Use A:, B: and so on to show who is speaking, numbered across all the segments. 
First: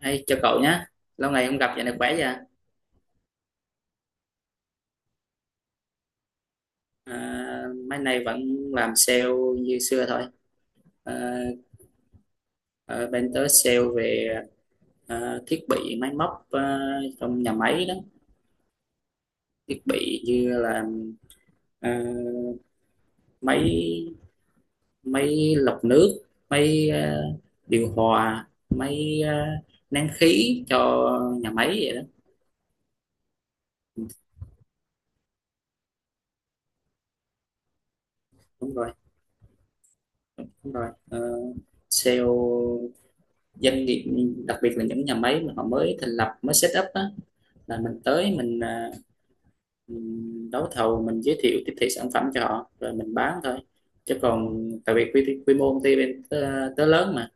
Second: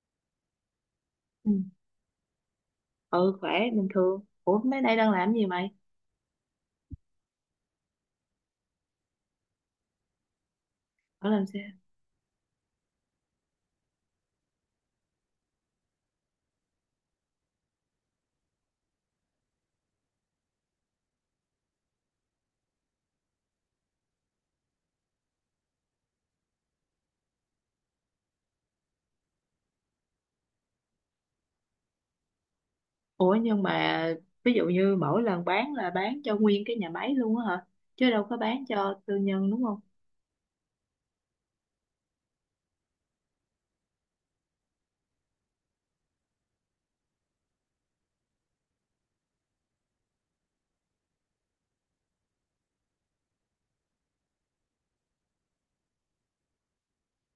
A: Hey, chào cậu nhé, lâu ngày
B: Ừ,
A: không gặp, dạo này khỏe vậy?
B: ừ, khỏe bình thường. Ủa mấy nay đang làm gì mày?
A: Mấy nay vẫn làm sale như xưa thôi.
B: Ở
A: À,
B: làm sao?
A: Ở bên tớ sale về thiết bị máy móc trong nhà máy đó, thiết bị như là à, máy máy lọc nước, máy điều hòa, máy nén khí cho nhà máy vậy đó.
B: Ủa nhưng mà
A: Ừ,
B: ví dụ như mỗi lần bán là bán cho nguyên cái nhà máy luôn á hả? Chứ đâu có bán
A: Đúng rồi,
B: cho tư nhân đúng không?
A: đúng rồi. Ờ, sale doanh nghiệp, đặc biệt là những nhà máy mà họ mới thành lập, mới set up á, là mình tới mình mình đấu thầu, mình giới thiệu tiếp thị sản phẩm cho họ rồi mình bán thôi. Chứ còn tại vì quy mô công ty bên tớ, tớ lớn mà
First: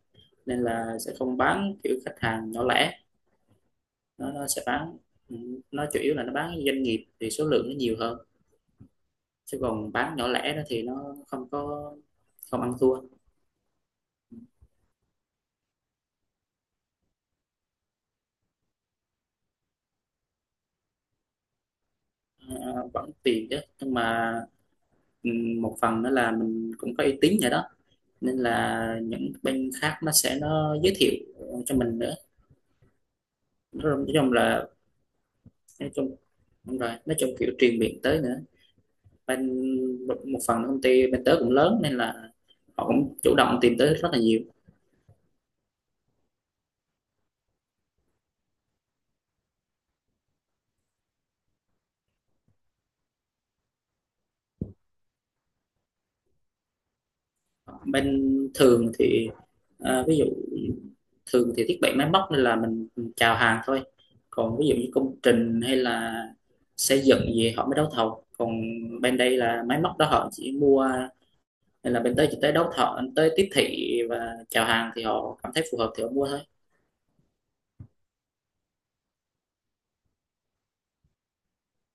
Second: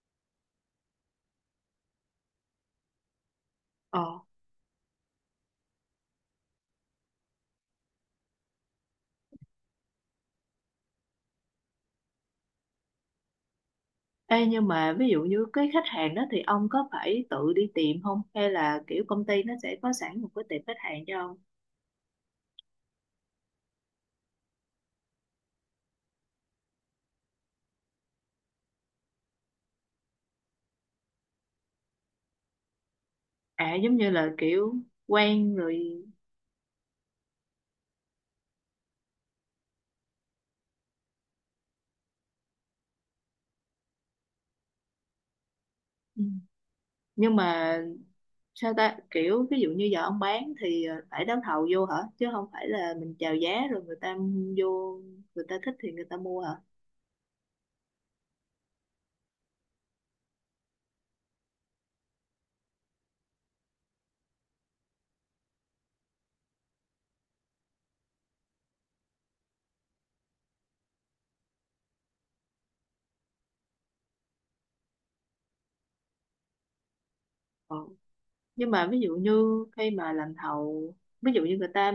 A: nên là sẽ không bán kiểu khách hàng nhỏ lẻ.
B: Ờ.
A: Nó sẽ bán, ừ, nó chủ yếu là nó bán doanh nghiệp thì số lượng nó nhiều hơn, chứ còn bán nhỏ lẻ đó thì nó không có, không ăn thua.
B: Ê nhưng mà ví dụ như cái khách hàng đó thì ông có phải tự đi tìm không? Hay là kiểu công ty nó sẽ có sẵn một cái tiệm khách hàng cho ông?
A: Vẫn tiền chứ, nhưng mà ừ, một phần nữa là mình cũng có uy tín rồi đó, nên là những bên khác nó sẽ nó giới thiệu cho mình nữa.
B: À, giống
A: nói
B: như là
A: chung là
B: kiểu quen
A: nói
B: rồi.
A: chung đúng rồi, nói chung kiểu truyền miệng tới nữa. Bên một một phần công ty bên tớ cũng lớn nên là họ cũng chủ động tìm tới rất là nhiều.
B: Ừ. Nhưng mà sao ta kiểu ví dụ như giờ ông bán thì phải đấu thầu vô hả, chứ không phải là mình chào giá rồi người ta vô người ta thích thì người ta mua hả?
A: Bên thường thì à, ví dụ thường thì thiết bị máy móc nên là mình chào hàng thôi. Còn ví dụ như công trình hay là xây dựng gì họ mới đấu thầu, còn bên đây là máy móc đó họ chỉ mua, nên là bên tới chỉ tới đấu thầu, tới tiếp thị và chào hàng, thì họ cảm thấy phù hợp thì họ mua thôi.
B: Ờ. Nhưng mà ví dụ như khi mà làm thầu, ví dụ như người ta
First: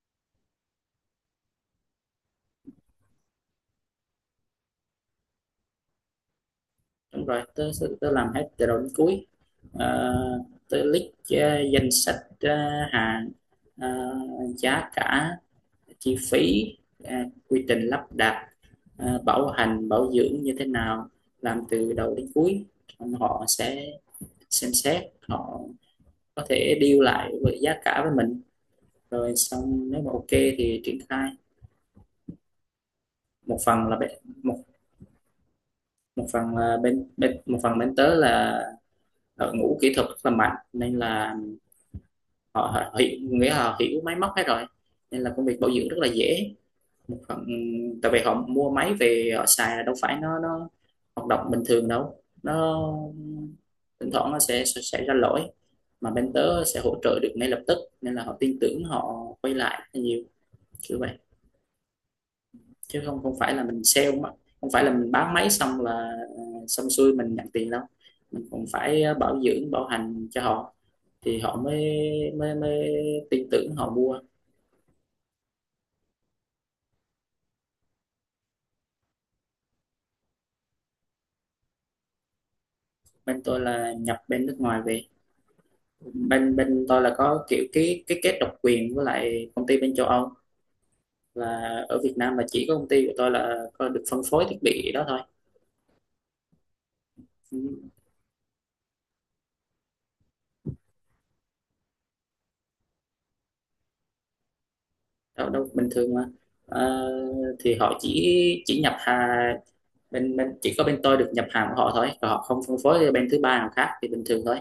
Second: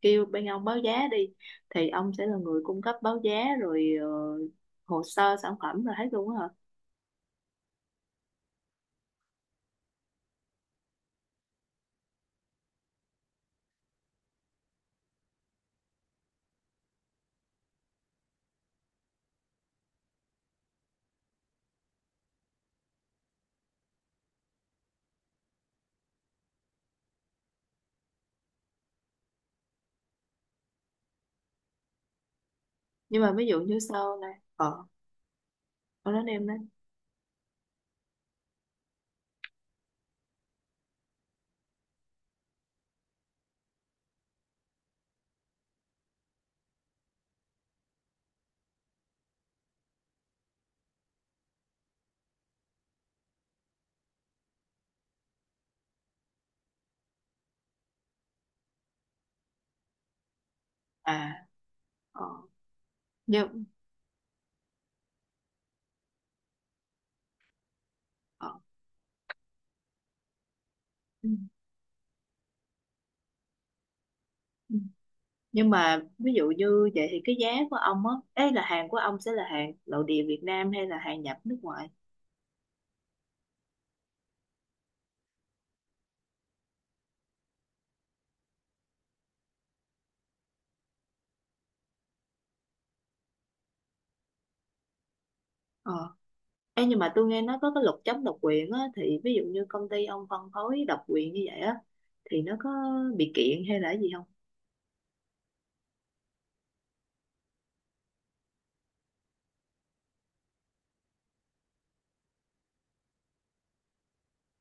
B: kêu bên ông báo giá đi thì ông sẽ là người cung cấp báo giá rồi hồ sơ sản phẩm rồi hết luôn á hả?
A: Đúng rồi, tớ làm hết từ đầu đến cuối. Ờ, tớ list danh sách hàng, ờ, giá cả, chi phí, ờ, quy trình lắp đặt, bảo hành bảo dưỡng như thế nào, làm từ đầu đến cuối. Xong họ sẽ xem xét, họ có thể deal lại với giá cả với mình, rồi xong nếu mà ok thì triển khai.
B: Nhưng mà ví
A: một
B: dụ như
A: phần là bên
B: sau này
A: một
B: ông nói em đấy.
A: Một phần bên tớ là đội ngũ kỹ thuật rất là mạnh nên là họ, họ hiểu máy móc hết rồi, nên là công việc bảo dưỡng rất là dễ. Một phần tại vì họ mua máy về họ xài là đâu phải nó hoạt động bình thường đâu, nó thỉnh thoảng nó sẽ ra lỗi, mà bên tớ sẽ hỗ trợ được ngay lập tức nên là họ tin tưởng, họ quay lại rất nhiều, kiểu vậy.
B: À, ờ
A: Chứ không không phải
B: nhưng
A: là mình sale mà không phải là mình bán máy xong là ờ, xong xuôi mình nhận tiền đâu, mình
B: ờ
A: cũng phải bảo dưỡng bảo hành cho họ
B: ừ.
A: thì họ mới mới mới tin tưởng họ mua.
B: Ừ. Nhưng mà ví dụ như vậy thì cái giá của ông á, ấy là hàng của ông sẽ là hàng nội địa Việt Nam hay là hàng nhập nước ngoài?
A: Bên tôi là nhập bên nước ngoài về. Bên bên tôi là có kiểu cái kết độc quyền với lại công ty bên châu Âu, và ở Việt Nam là chỉ có công ty của tôi là có được phân phối thiết bị đó thôi.
B: ờ Ê, nhưng mà tôi nghe nói
A: Ừ,
B: có cái luật chống độc quyền á, thì ví dụ như công ty ông phân phối độc quyền như vậy á thì nó có bị kiện hay là cái gì không?
A: đâu đâu, bình thường mà. Ờ, thì họ chỉ nhập hàng, bên bên chỉ có bên tôi được nhập hàng của họ thôi, còn họ không phân phối cho bên thứ ba nào khác thì bình thường thôi,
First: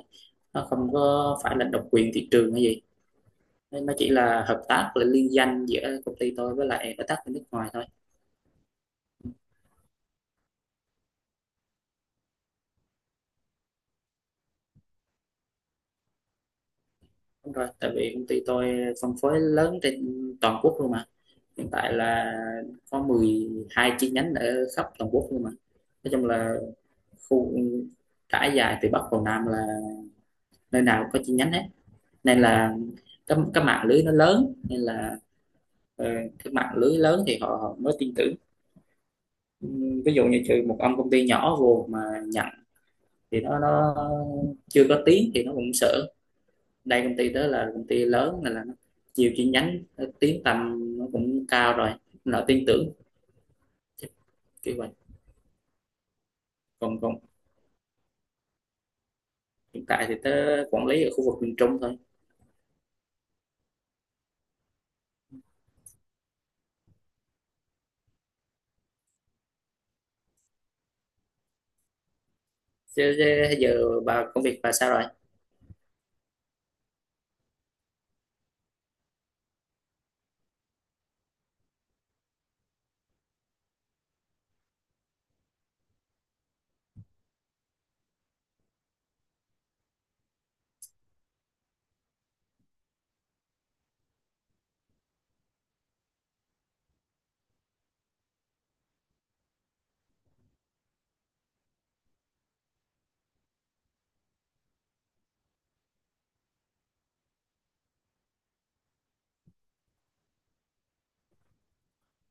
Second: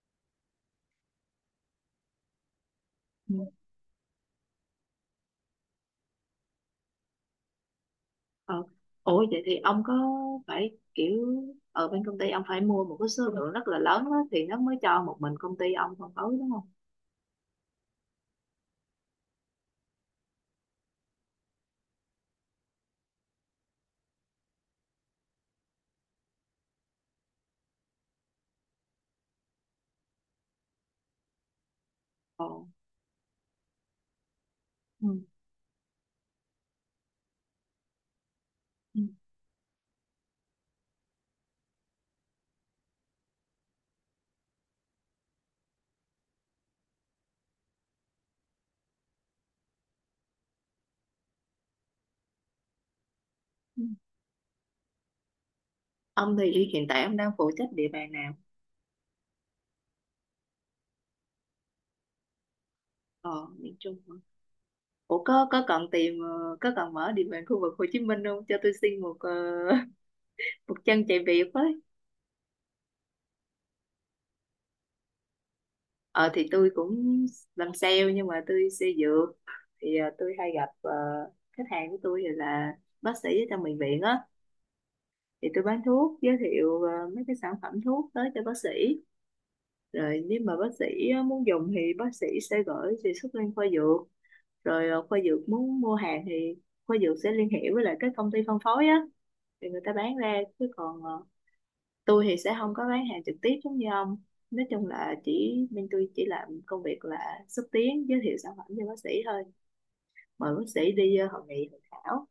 A: nó không có phải là độc quyền thị trường hay gì.
B: Ừ.
A: Nên nó chỉ là hợp tác, là liên danh giữa công ty tôi với lại đối tác bên nước ngoài thôi.
B: ờ Ủa vậy thì ông có phải kiểu ở bên công ty ông phải mua một cái số lượng rất là lớn á thì nó mới cho một mình công ty ông phân phối đúng không?
A: Đúng rồi, tại vì công ty tôi phân phối lớn trên toàn quốc luôn mà. Hiện tại là có 12 chi nhánh ở khắp toàn quốc luôn mà. Nói chung là khu trải dài từ Bắc vào Nam, là nơi nào cũng có chi nhánh hết. Nên
B: ờ
A: là cái mạng lưới nó lớn nên là
B: ừ.
A: ờ, cái mạng lưới lớn thì họ mới tin tưởng.
B: Ừ.
A: Ví dụ như trừ một ông công ty nhỏ vô mà nhận thì nó chưa có tiếng thì nó cũng sợ. Đây công ty đó là công ty lớn nên là nó nhiều chi nhánh, nó tiếng tăm nó cũng cao rồi, nó tin tưởng.
B: Ừ.
A: Chắc kiểu vậy.
B: Ông thì hiện
A: Còn
B: tại
A: còn
B: ông đang phụ trách địa bàn nào?
A: Hiện tại thì tớ quản lý ở khu vực miền Trung thôi.
B: Ờ Miền Trung hả? Ủa có cần tìm, có cần mở địa bàn khu vực Hồ Chí Minh không, cho tôi xin một chân chạy việc với.
A: Chứ, chứ Giờ bà công việc bà sao rồi?
B: Ờ thì tôi cũng làm sale, nhưng mà tôi sale dược thì tôi hay gặp, khách hàng của tôi thì là bác sĩ ở trong bệnh viện á, thì tôi bán thuốc, giới thiệu mấy cái sản phẩm thuốc tới cho bác sĩ. Rồi nếu mà bác sĩ muốn dùng thì bác sĩ sẽ gửi đề xuất lên khoa dược, rồi khoa dược muốn mua hàng thì khoa dược sẽ liên hệ với lại các công ty phân phối á, thì người ta bán ra, chứ còn tôi thì sẽ không có bán hàng trực tiếp giống như ông. Nói chung là chỉ bên tôi chỉ làm công việc là xúc tiến giới thiệu sản phẩm cho bác sĩ thôi, mời bác sĩ đi hội nghị hội thảo.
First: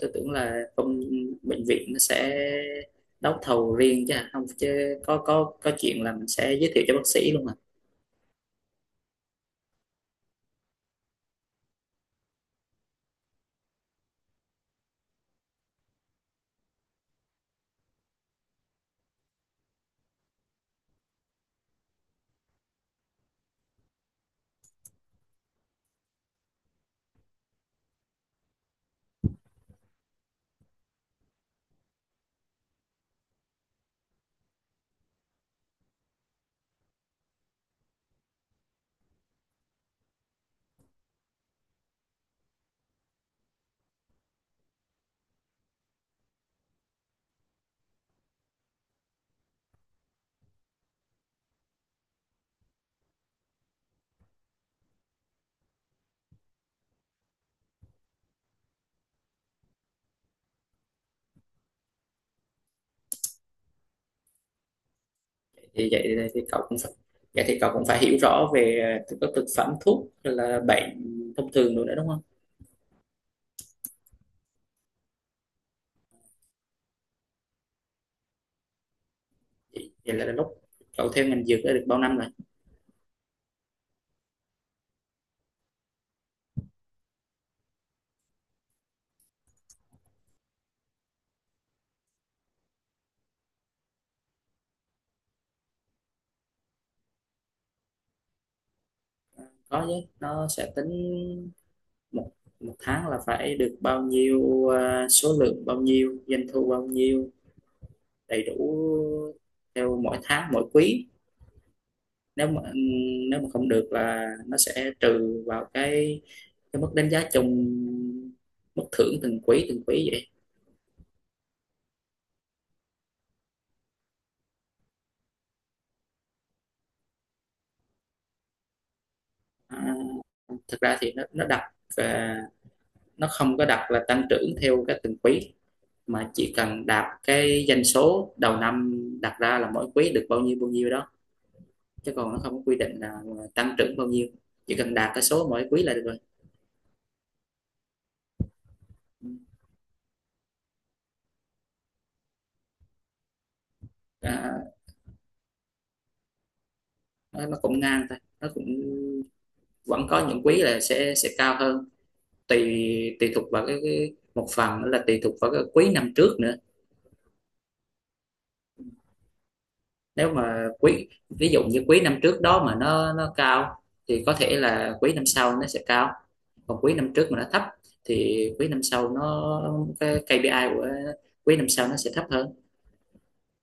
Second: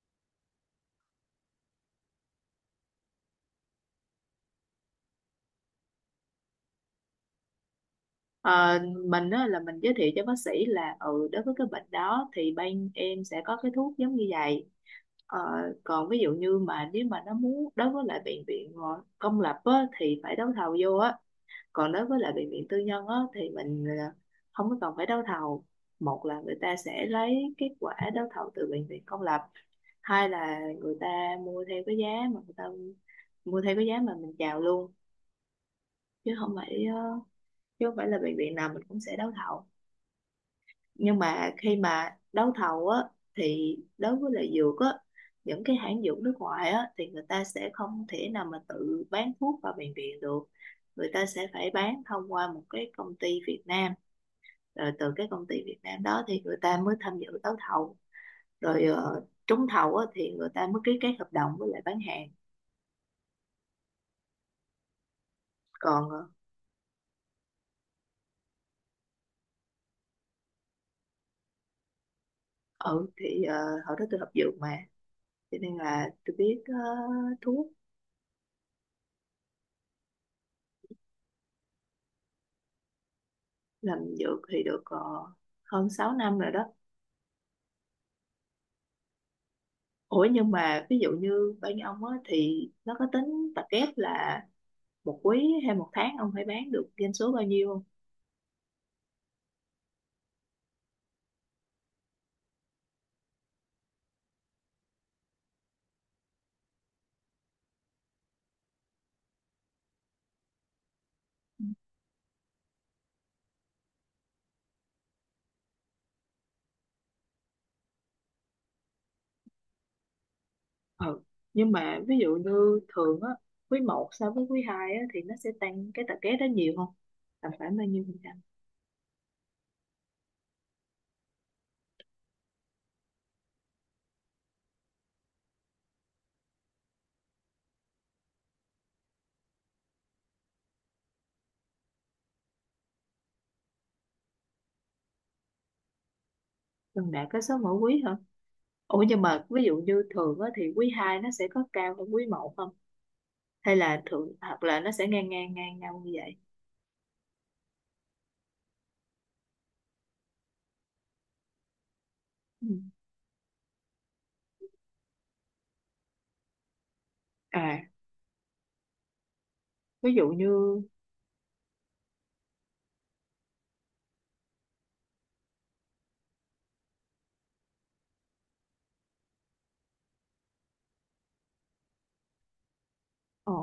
A: Tớ tưởng là công bệnh viện nó sẽ đấu thầu riêng chứ hả? Không chứ có chuyện là mình sẽ giới thiệu cho bác sĩ luôn mà.
B: Ờ, mình á, là mình giới thiệu cho bác sĩ là, ừ, đối với cái bệnh đó thì bên em sẽ có cái thuốc giống như vậy. Ờ, còn ví dụ như mà nếu mà nó muốn đối với lại bệnh viện công lập á, thì phải đấu thầu vô á. Còn đối với lại bệnh viện tư nhân á, thì mình không có cần phải đấu thầu. Một là người ta sẽ lấy kết quả đấu thầu từ bệnh viện công lập, hai là người ta mua theo cái giá mà người ta mua theo cái giá mà mình chào luôn. Chứ không phải ờ, chứ không phải là bệnh viện nào mình cũng sẽ đấu thầu. Nhưng mà khi mà đấu thầu á thì đối với lại dược á, những cái hãng dược nước ngoài á thì người ta sẽ không thể nào mà tự bán thuốc vào bệnh viện được, người ta sẽ phải bán thông qua một cái công ty Việt Nam. Rồi từ cái công ty Việt Nam đó thì người ta mới tham dự đấu thầu, rồi trúng thầu á, thì người ta mới ký kết hợp đồng với lại bán hàng.
A: Thì vậy
B: Còn
A: thì cậu cũng phải Vậy thì cậu cũng phải hiểu rõ về các thực phẩm thuốc rồi là bệnh thông thường rồi nữa đó, đúng không?
B: ừ thì hồi đó tôi học dược mà, cho nên là tôi biết thuốc.
A: Vậy vậy là lúc cậu theo ngành dược đã được bao năm rồi?
B: Làm dược thì được hơn 6 năm rồi đó. Ủa nhưng mà ví dụ như bên ông á, thì nó có tính tập kép là một quý hay một tháng ông phải bán được doanh số bao nhiêu không?
A: Có chứ, nó sẽ tính một một tháng là phải được bao nhiêu, số lượng bao nhiêu, doanh thu bao nhiêu, đầy đủ theo mỗi tháng mỗi quý. nếu mà Nếu mà không được là nó sẽ trừ vào cái mức đánh giá chung, mức thưởng từng quý, từng quý vậy.
B: Ừ. Nhưng mà ví dụ như thường á, quý một so với quý 2 á thì nó sẽ tăng cái tập vé đó nhiều không, tầm khoảng bao nhiêu phần trăm?
A: à, Thực ra thì nó không có đặt là tăng trưởng theo cái từng quý, mà chỉ cần đạt cái doanh số đầu năm đặt ra là mỗi quý được bao nhiêu đó. Chứ còn nó không có quy định là tăng trưởng bao nhiêu, chỉ cần đạt cái số mỗi quý là được rồi.
B: Gần đạt cái số mỗi quý hả? Ủa nhưng mà ví dụ như thường á thì quý 2 nó sẽ có cao hơn quý một không, hay là thường hoặc
A: à,
B: là nó sẽ ngang ngang ngang nhau như vậy?
A: nó cũng ngang thôi, nó cũng vẫn có những quý là sẽ cao hơn.
B: Ừ.
A: Tùy Tùy thuộc vào cái, một phần nữa là tùy thuộc vào cái quý năm trước nữa.
B: À, ví dụ
A: Nếu mà
B: như,
A: quý ví dụ như quý năm trước đó mà nó cao thì có thể là quý năm sau nó sẽ cao. Còn quý năm trước mà nó thấp thì quý năm sau nó cái KPI của quý năm sau nó sẽ thấp hơn.
B: ồ,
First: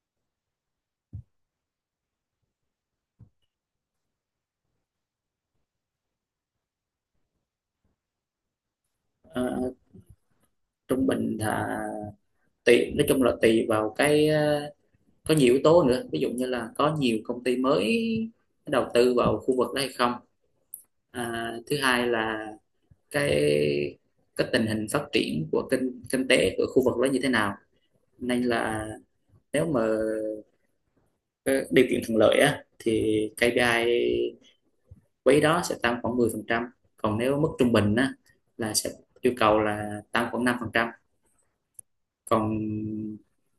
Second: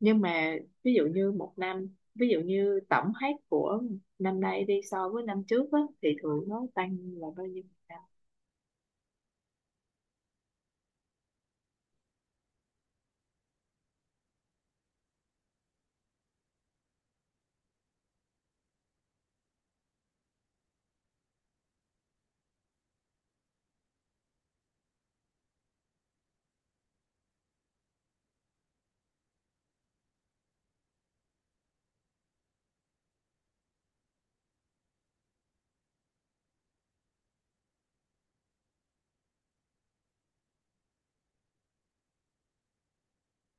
B: nhưng mà ví dụ như một năm, ví dụ như tổng hết của năm nay đi so với năm trước á thì thường nó tăng là bao nhiêu phần trăm?
A: Ờ, trung bình là tùy, nói chung là tùy vào cái có nhiều yếu tố nữa, ví dụ như là có nhiều công ty mới đầu tư vào khu vực đó hay không, thứ hai là cái cái tình hình phát triển của kinh kinh tế của khu vực đó như thế nào. Nên là nếu mà cái điều kiện thuận lợi á thì KPI quý đó sẽ tăng khoảng 10%, còn nếu mức trung bình á là sẽ yêu cầu là tăng khoảng 5%. Còn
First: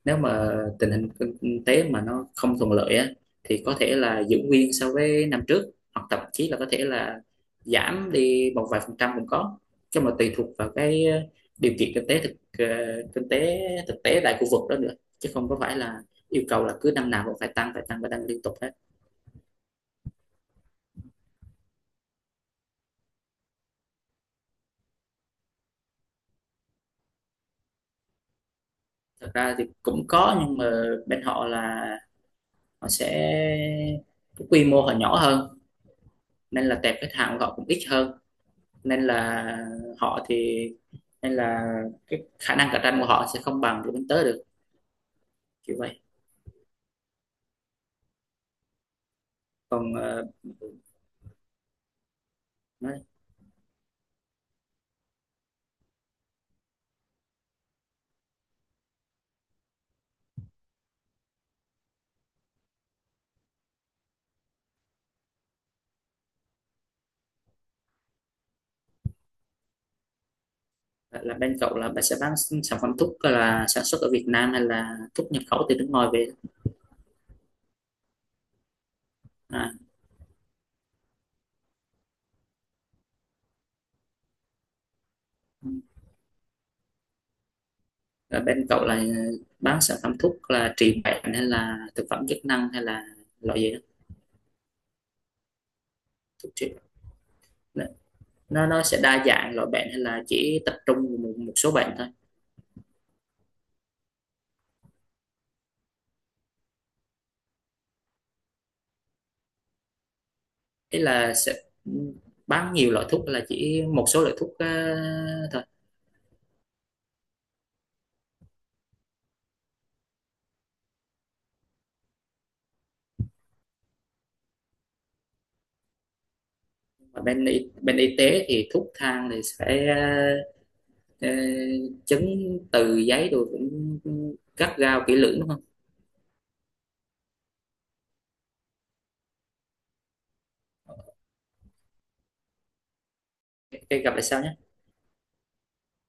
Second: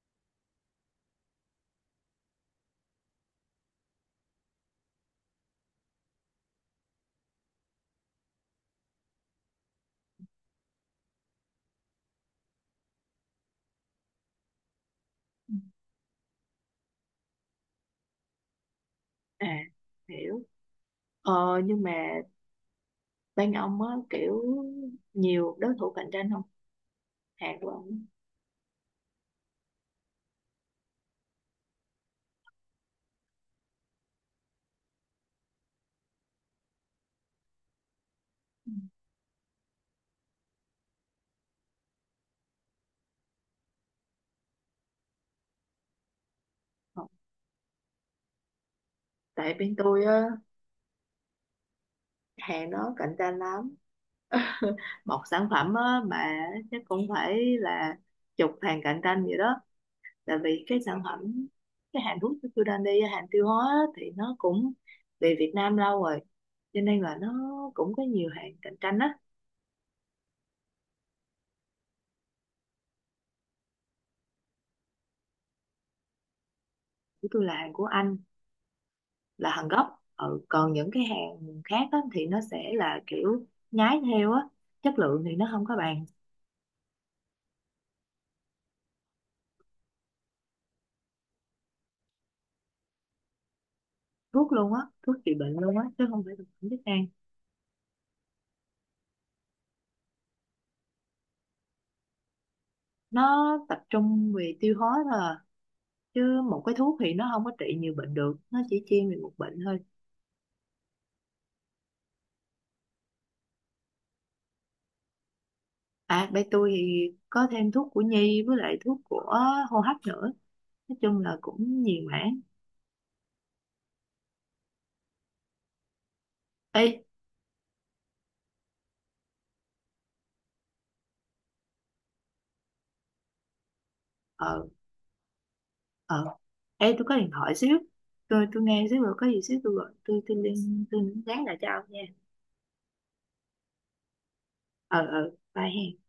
A: nếu mà tình hình kinh tế mà nó không thuận lợi á thì có thể là giữ nguyên so với năm trước, hoặc thậm chí là có thể là giảm đi một vài phần trăm cũng có. Chứ mà tùy thuộc vào cái ờ, điều kiện kinh tế thực ờ, kinh tế thực tế tại khu vực đó nữa, chứ không
B: Ừ.
A: có phải là yêu cầu là cứ năm nào cũng phải tăng, phải tăng liên tục hết.
B: À, hiểu. Ờ, nhưng mà bên ông á kiểu nhiều đối thủ cạnh tranh không, hàng của ông á?
A: Thật ra thì cũng có, nhưng mà bên họ là họ sẽ cái quy mô họ nhỏ hơn, nên là tệp khách hàng của họ cũng ít hơn. Nên là họ thì nên là cái khả năng cạnh tranh của họ sẽ không bằng của bên tớ được, kiểu vậy.
B: Không. Tại bên
A: Còn
B: tôi á,
A: ờ,
B: hàng đó
A: nói
B: cạnh tranh lắm. Một sản phẩm á, mà chắc cũng phải là chục hàng cạnh tranh vậy đó. Tại vì cái sản phẩm cái hàng thuốc của tôi đang đi hàng tiêu hóa á, thì nó cũng về Việt Nam lâu rồi, cho nên là nó cũng có nhiều hàng cạnh tranh á.
A: là bên cậu là bạn sẽ bán sản phẩm thuốc là sản xuất ở Việt Nam hay là thuốc nhập khẩu từ nước ngoài về?
B: Của tôi là hàng của Anh, là hàng
A: à,
B: gốc. Ừ. Còn những cái hàng khác á, thì nó sẽ là kiểu nhái theo á, chất lượng thì nó không có bằng.
A: là bên cậu là bán sản phẩm thuốc là trị bệnh hay là thực phẩm chức năng hay là loại gì đó?
B: Thuốc luôn á, thuốc trị bệnh luôn á, chứ không phải thực
A: Thuốc
B: phẩm
A: trị,
B: chức năng.
A: nó sẽ đa dạng loại bệnh hay là chỉ tập trung một số bệnh thôi?
B: Nó tập trung về tiêu hóa thôi à. Chứ một cái thuốc thì nó không có trị nhiều bệnh được, nó chỉ chuyên về một bệnh thôi.
A: Ý là sẽ bán nhiều loại thuốc hay là chỉ một số loại thuốc thôi?
B: À, bên tôi thì có thêm thuốc của nhi với lại thuốc của hô hấp nữa. Nói chung là cũng nhiều mảng. Ê.
A: Và bên y tế thì thuốc thang thì sẽ ờ, ờ, chứng từ giấy rồi cũng
B: ờ
A: gắt gao kỹ lưỡng đúng không?
B: ờ Ê, tôi có điện thoại xíu. Tôi nghe xíu, rồi có gì xíu tôi gọi, tôi nhắn lại cho ông nha.
A: Ok, gặp lại sau nhé.
B: Ờ Bye hen.